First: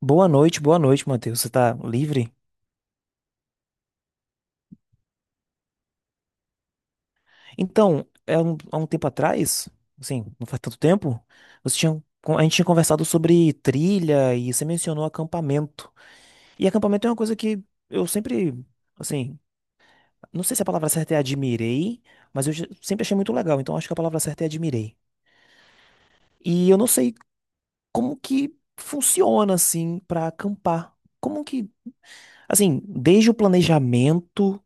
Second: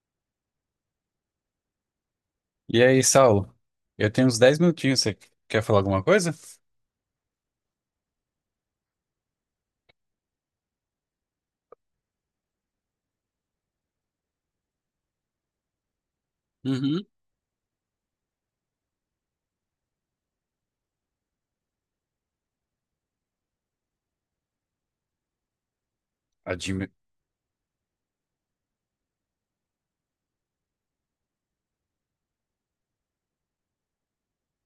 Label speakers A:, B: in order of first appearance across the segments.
A: Boa noite, Matheus. Você tá livre?
B: E aí, Saulo? Eu tenho uns 10 minutinhos. Você quer falar alguma coisa?
A: Então, há um tempo atrás, assim, não faz tanto tempo, você tinha, a gente tinha conversado sobre trilha e você mencionou acampamento. E
B: Uhum.
A: acampamento é uma coisa que eu sempre, assim, não sei se a palavra certa é admirei, mas sempre achei muito legal, então acho que a palavra certa é admirei. E eu não
B: Admi...
A: sei como que funciona, assim, pra acampar. Como que, assim, desde o planejamento,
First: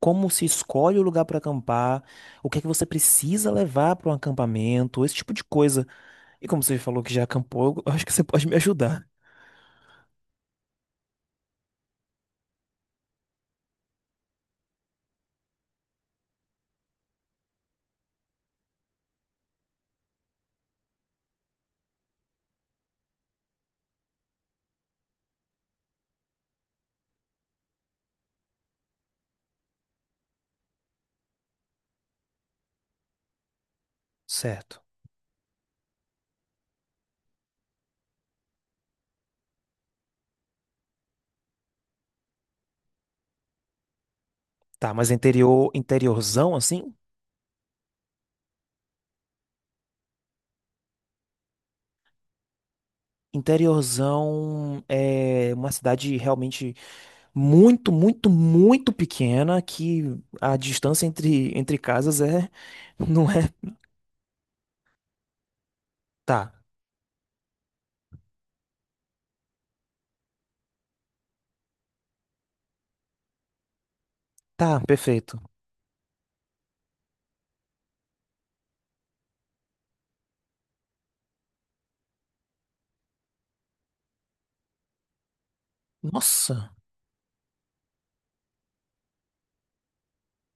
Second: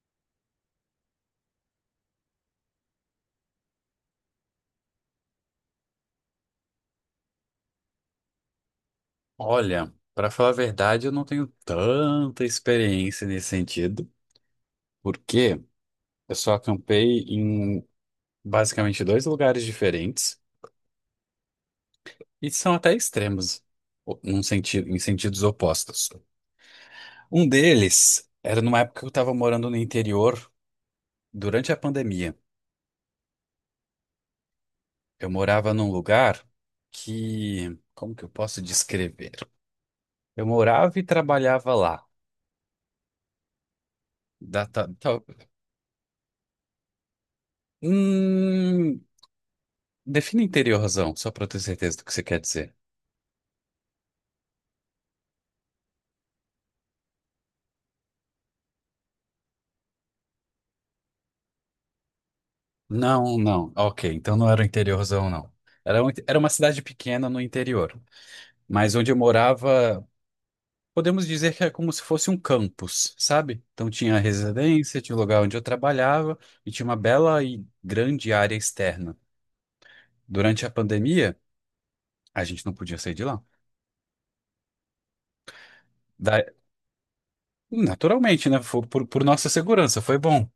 A: como se escolhe o lugar para acampar, o que é que você precisa levar para um acampamento, esse tipo de coisa. E como você falou que já acampou, eu acho que você pode me ajudar.
B: Olha, pra falar a verdade, eu não tenho tanta experiência nesse sentido, porque eu só acampei em basicamente dois lugares diferentes e são até extremos, num sentido, em sentidos opostos. Um deles era numa época que eu estava morando no interior durante a pandemia.
A: Certo.
B: Eu morava num lugar que, como que eu posso descrever? Eu morava e trabalhava lá. Da- ta-
A: Tá, mas
B: ta-
A: interior, interiorzão assim?
B: Hum, defina interiorzão, só para eu ter certeza do que você quer dizer.
A: Interiorzão é uma cidade realmente muito, muito, muito pequena que a distância entre casas é, não
B: Não,
A: é?
B: não. Ok, então não era o interiorzão, não. Era, era
A: Tá,
B: uma cidade pequena no interior. Mas onde eu morava, podemos dizer que é como se fosse um campus, sabe? Então tinha a
A: tá,
B: residência, tinha o
A: perfeito.
B: lugar onde eu trabalhava e tinha uma bela e grande área externa. Durante a pandemia, a gente não podia sair de lá. Da-
A: Nossa.
B: naturalmente, né? Foi por nossa segurança, foi bom.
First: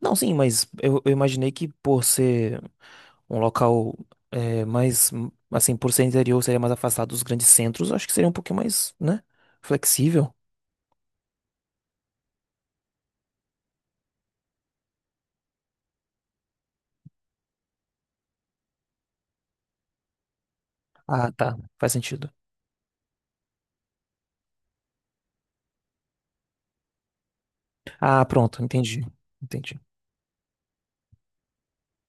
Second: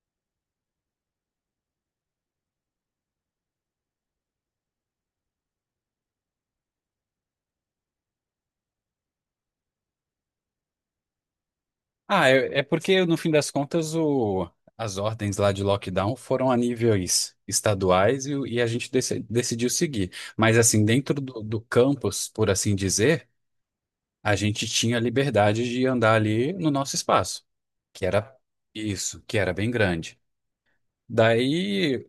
A: Não, sim, mas eu imaginei que por ser um local é, mais, assim, por ser interior, seria mais afastado dos grandes centros, acho que seria um pouquinho mais, né, flexível.
B: Ah, é, é porque no fim das contas o, as ordens lá de lockdown foram a níveis estaduais e, e a gente decidiu seguir. Mas assim, dentro
A: Ah,
B: do,
A: tá,
B: do
A: faz
B: campus,
A: sentido.
B: por assim dizer, a gente tinha liberdade de andar ali no nosso espaço, que
A: Ah,
B: era
A: pronto, entendi.
B: isso, que era bem
A: Entendi.
B: grande. Daí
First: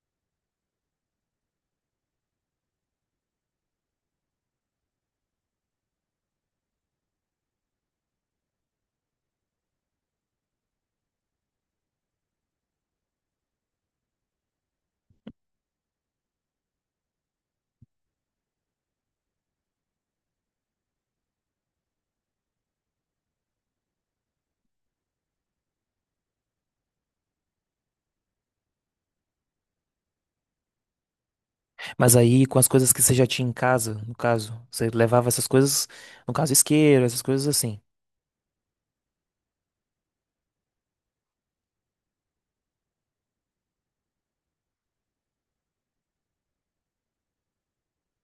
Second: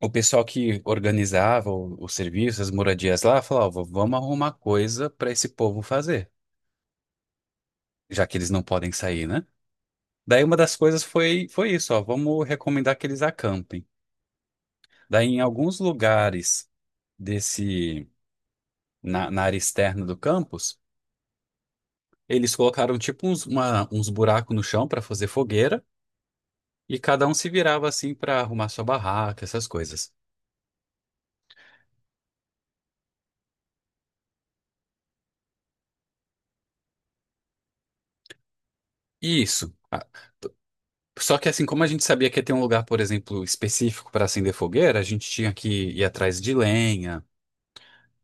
B: o pessoal que organizava os serviços, as moradias lá, falava, "Ó, vamos arrumar coisa para esse povo fazer, já que eles não podem sair, né? Daí uma das coisas foi, foi isso, ó, vamos recomendar que eles acampem. Daí em alguns lugares desse, na área externa do campus, eles colocaram tipo uns, uns buracos no chão para fazer fogueira e cada um se virava assim para arrumar sua barraca, essas coisas.
A: Mas aí, com as coisas que você já tinha em casa, no caso, você levava essas coisas, no caso, isqueiro, essas coisas assim.
B: E isso. Ah, só que assim, como a gente sabia que ia ter um lugar, por exemplo, específico para acender fogueira, a gente tinha que ir atrás de lenha,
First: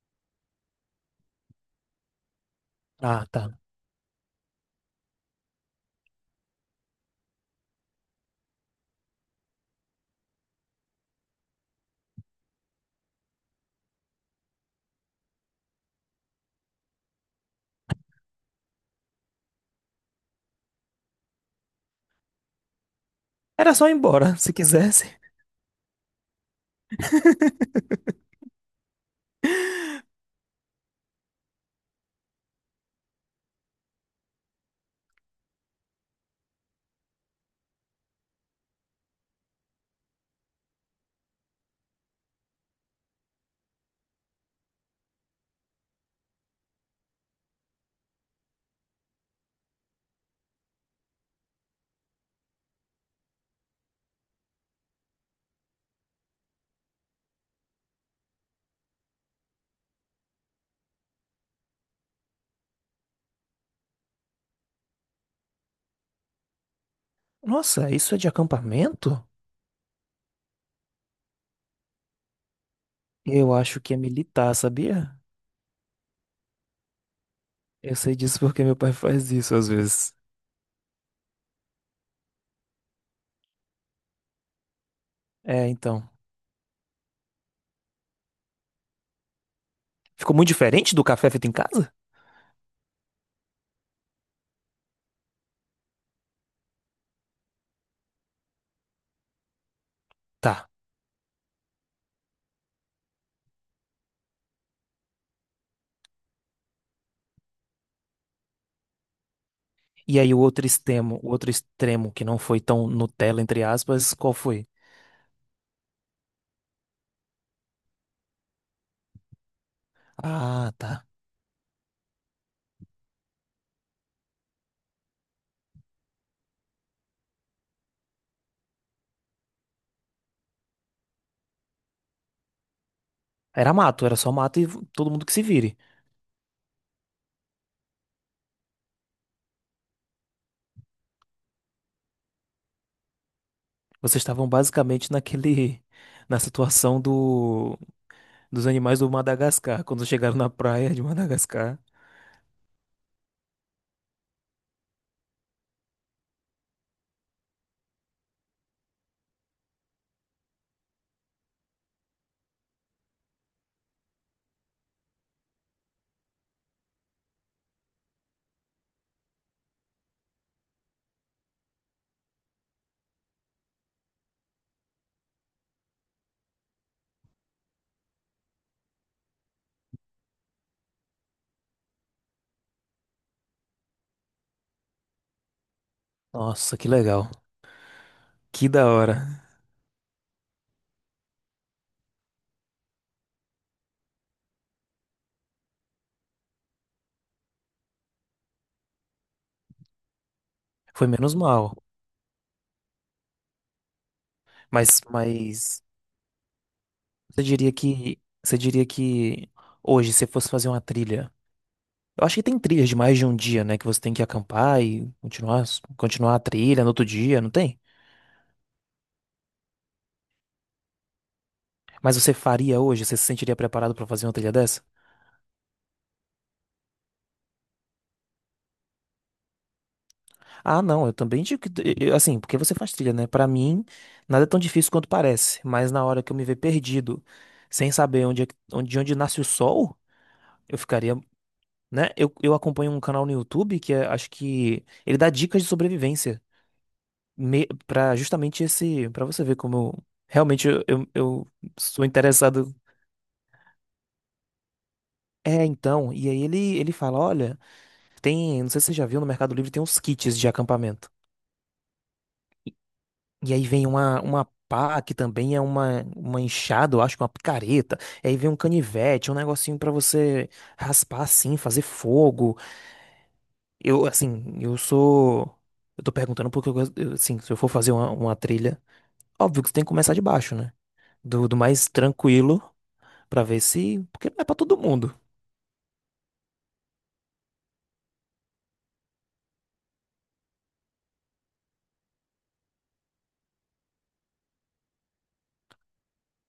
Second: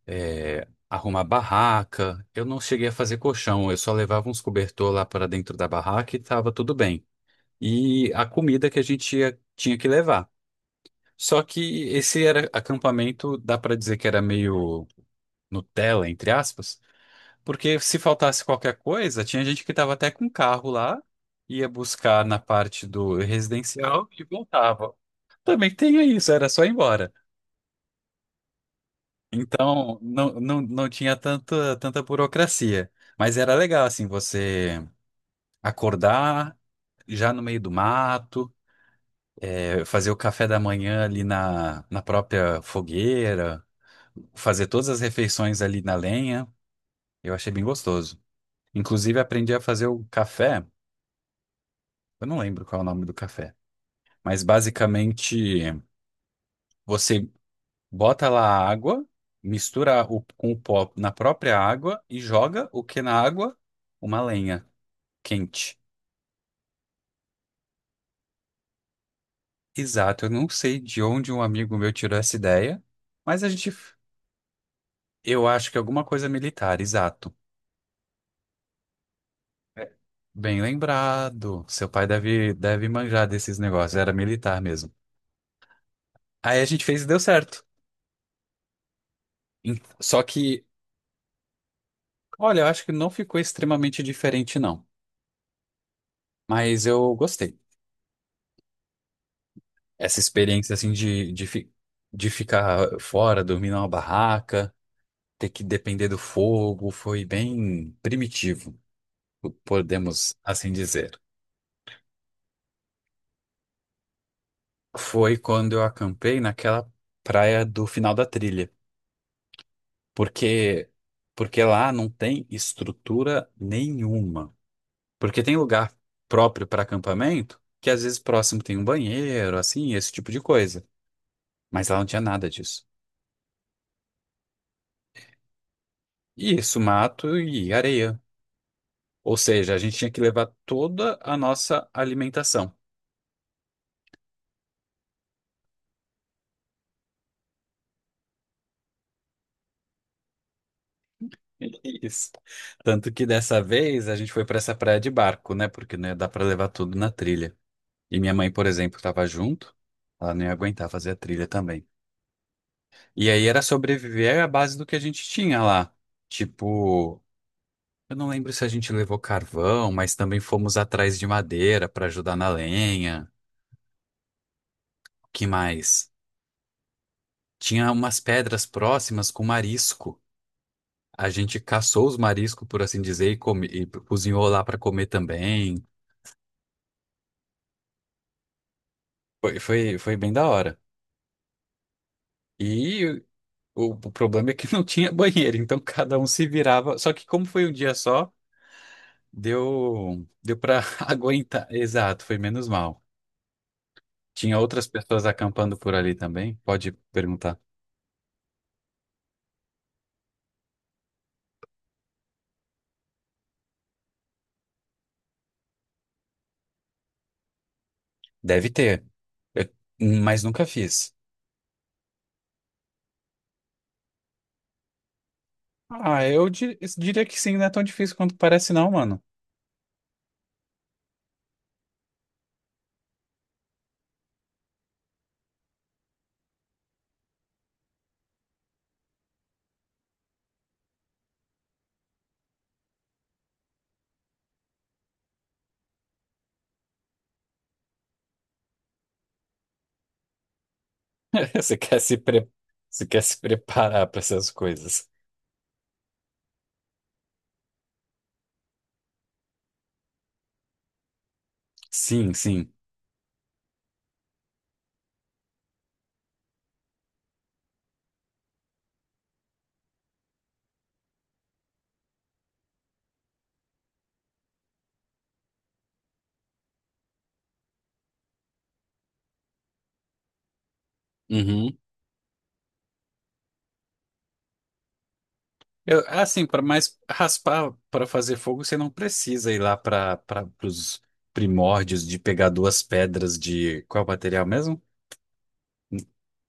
B: é, arrumar barraca. Eu não cheguei a fazer
A: Ah, tá.
B: colchão, eu só levava uns cobertor lá para dentro da barraca e estava tudo bem. E a comida que tinha que levar. Só que esse era acampamento, dá para dizer que era meio Nutella, entre aspas, porque se faltasse qualquer coisa, tinha gente que estava até com carro lá, ia buscar na parte do
A: Era só ir
B: residencial e
A: embora, se
B: voltava.
A: quisesse.
B: Também tinha isso, era só ir embora. Então, não, não, não tinha tanta, tanta burocracia. Mas era legal, assim, você acordar já no meio do mato, fazer o café da manhã ali na própria fogueira, fazer todas as refeições ali na lenha. Eu achei bem gostoso. Inclusive, aprendi a fazer o café. Eu não lembro qual é o nome do café. Mas, basicamente, você bota lá a água, mistura o, com o pó na própria água e joga o que na água? Uma lenha. Quente.
A: Nossa, isso é de acampamento?
B: Exato, eu não sei de onde um amigo meu tirou essa ideia, mas a
A: Eu
B: gente.
A: acho que é militar, sabia?
B: Eu acho que é alguma coisa militar, exato.
A: Eu sei disso porque meu pai faz isso às
B: É,
A: vezes.
B: bem lembrado. Seu pai deve, deve manjar desses negócios, era militar mesmo.
A: É, então.
B: Aí a gente fez e deu certo. Só
A: Ficou muito
B: que,
A: diferente do café feito em casa?
B: olha, eu acho que não ficou extremamente diferente, não. Mas eu gostei. Essa
A: Tá.
B: experiência, assim, de ficar fora, dormir numa barraca, ter que depender do fogo, foi bem primitivo,
A: E aí
B: podemos assim dizer.
A: o outro extremo que não foi tão Nutella, entre aspas, qual foi?
B: Foi quando eu acampei naquela praia do final da trilha,
A: Ah,
B: porque
A: tá.
B: porque lá não tem estrutura nenhuma. Porque tem lugar próprio para acampamento, que às vezes próximo tem um banheiro, assim, esse tipo de coisa, mas lá não tinha nada disso.
A: Era mato, era só mato e todo mundo que se vire.
B: E isso, mato e areia. Ou seja, a gente tinha que levar toda a nossa alimentação.
A: Vocês estavam basicamente na situação dos animais do Madagascar, quando chegaram na praia de Madagascar.
B: Isso. Tanto que dessa vez a gente foi para essa praia de barco, né? Porque não ia dar para levar tudo na trilha. E minha mãe, por exemplo, estava junto, ela nem aguentava fazer a trilha também. E aí era sobreviver à base do que a gente tinha lá. Tipo, eu não lembro se a gente levou carvão, mas também fomos atrás de madeira para ajudar na lenha. O que mais? Tinha umas pedras próximas com marisco. A gente caçou os mariscos, por assim dizer, e cozinhou lá para comer também.
A: Nossa, que legal. Que da hora.
B: Foi, foi, foi bem da hora. E o problema é que não tinha banheiro, então cada um se virava. Só que como foi um dia só. Deu, deu para
A: Foi menos mal.
B: aguentar. Exato, foi menos mal. Tinha outras
A: Mas,
B: pessoas acampando
A: mas
B: por ali também? Pode perguntar.
A: Você diria que hoje, se fosse fazer uma trilha, eu acho que tem trilhas de mais de um dia, né? Que você tem que acampar e continuar, continuar a trilha no outro dia, não tem?
B: Deve ter, Eu- mas nunca fiz.
A: Mas você faria hoje? Você se sentiria preparado pra fazer uma trilha dessa?
B: Ah, eu diria que sim, não é tão difícil quanto parece, não, mano.
A: Ah, não, eu também digo que, assim, porque você faz trilha, né? Pra mim, nada é tão difícil quanto parece, mas na hora que eu me ver perdido, sem saber onde, onde, de onde nasce o sol, eu ficaria, né? Eu acompanho um canal no YouTube acho que ele dá dicas de sobrevivência, para justamente esse, para você ver como realmente eu
B: Você quer
A: sou
B: se pre...
A: interessado.
B: Você quer se preparar para essas coisas?
A: É, então, e aí ele fala, olha, tem, não sei se você já viu no Mercado Livre, tem uns kits de acampamento.
B: Sim, sim.
A: E aí vem uma pá, que também é uma enxada, eu acho, uma picareta. E aí vem um canivete, um negocinho pra você raspar assim, fazer fogo. Eu assim, eu sou. Eu tô perguntando porque eu, eu, assim, se eu for fazer uma trilha, óbvio que você tem que começar de baixo, né? Do
B: Uhum.
A: mais tranquilo. Pra ver se, porque não é pra todo mundo.
B: Eu, assim, para mais raspar para fazer fogo, você não precisa ir lá para os primórdios de pegar duas pedras de qual material mesmo?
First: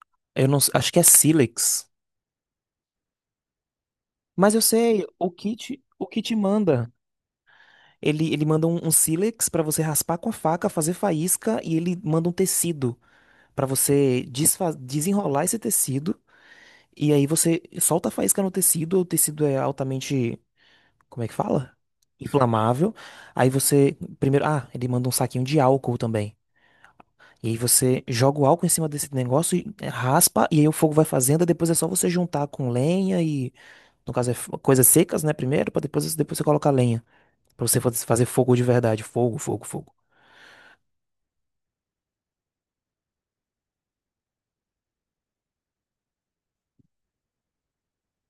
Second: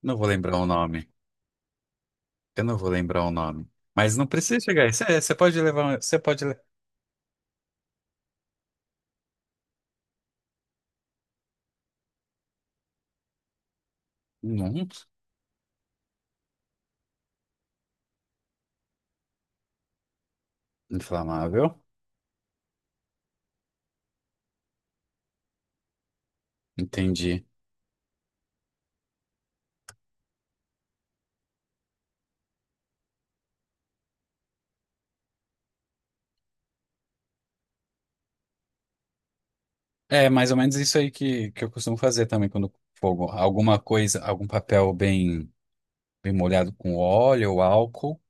B: Não vou
A: Eu
B: lembrar
A: não,
B: o
A: acho que é
B: nome.
A: Silex.
B: Eu não vou lembrar o nome. Mas não
A: Mas
B: precisa
A: eu
B: chegar.
A: sei,
B: Você pode levar.
A: o
B: Você
A: kit
B: pode. le-
A: manda. Ele manda um sílex pra você raspar com a faca, fazer faísca e ele manda um tecido pra você
B: Não.
A: desenrolar esse tecido e aí você solta a faísca no tecido, o tecido é altamente, como é que fala?
B: Inflamável.
A: Inflamável. Aí você primeiro, ah, ele manda um saquinho de álcool também.
B: Entendi.
A: E aí você joga o álcool em cima desse negócio e é, raspa, e aí o fogo vai fazendo, e depois é só você juntar com lenha e, no caso, é coisas secas, né, primeiro, pra depois, depois você colocar lenha, pra você fazer fogo de verdade, fogo, fogo, fogo.
B: É mais ou menos isso aí que eu costumo fazer também quando fogo. Alguma coisa, algum papel bem, bem molhado com óleo, álcool,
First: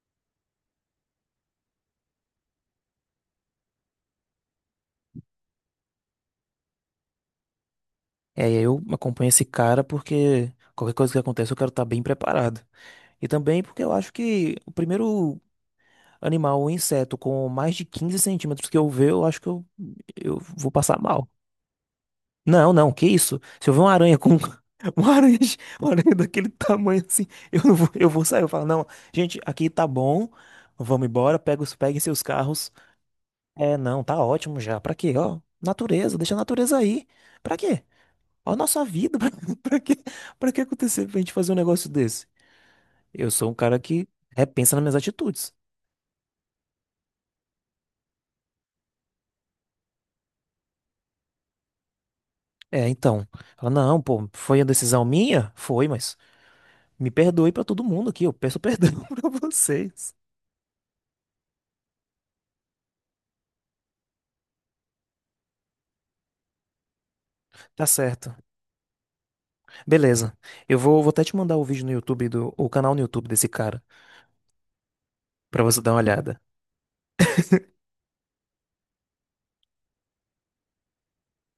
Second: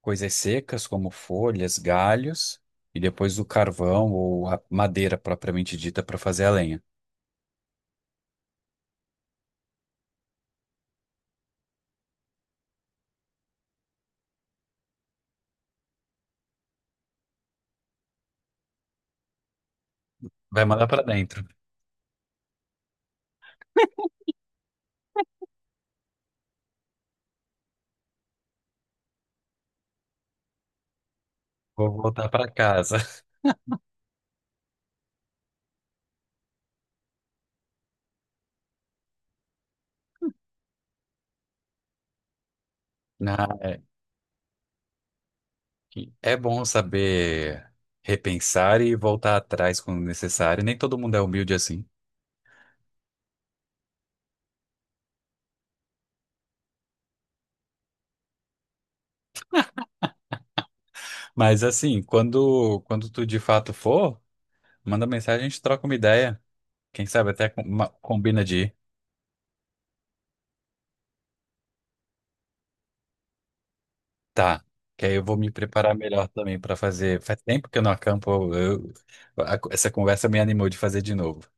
B: coisas secas como folhas, galhos, e depois o carvão ou a madeira propriamente dita para fazer a lenha.
A: É, e aí eu acompanho esse cara porque qualquer coisa que aconteça eu quero estar bem preparado. E também porque eu acho que o primeiro animal, o inseto, com mais de 15 cm que eu ver, eu acho que eu
B: Vai
A: vou
B: mandar
A: passar
B: para
A: mal.
B: dentro.
A: Não, não, que isso? Se eu ver uma aranha com uma aranha, uma aranha daquele tamanho assim, eu não vou, eu vou sair. Eu falo, não, gente, aqui tá bom, vamos embora, pega,
B: Vou
A: peguem seus
B: voltar para
A: carros.
B: casa.
A: É, não, tá ótimo já. Pra quê? Ó, natureza, deixa a natureza aí. Pra quê? Ó, a nossa vida, pra, pra quê? Pra que acontecer pra gente fazer um negócio desse? Eu
B: Ah,
A: sou um cara
B: é.
A: que repensa nas minhas atitudes.
B: É bom saber repensar e voltar atrás quando necessário. Nem todo mundo é humilde assim.
A: É, então. Ela, não, pô, foi a decisão minha? Foi, mas me perdoe pra todo mundo aqui, eu peço perdão pra vocês.
B: Mas assim, quando tu de fato for, manda mensagem, a gente troca uma ideia. Quem sabe até com-
A: Tá
B: uma-
A: certo.
B: combina de ir.
A: Beleza. Eu vou, vou até te mandar o vídeo no YouTube o canal no YouTube desse cara,
B: Tá. Que aí eu vou me
A: pra você dar
B: preparar
A: uma
B: melhor
A: olhada.
B: também pra fazer. Faz tempo que eu não acampo. Essa conversa me animou de fazer de novo.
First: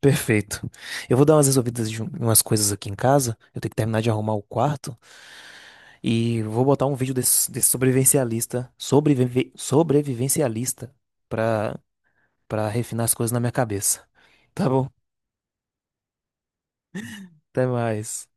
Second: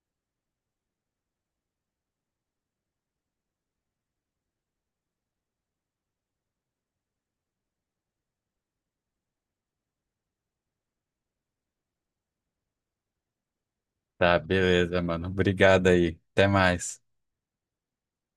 A: Perfeito. Eu vou dar umas resolvidas de umas coisas aqui em casa. Eu tenho que terminar de arrumar o quarto e vou botar um vídeo desse sobrevivencialista, sobrevivencialista pra para refinar as coisas na minha cabeça.
B: Tá,
A: Tá bom?
B: beleza, mano. Obrigado aí. Até mais.
A: Até mais.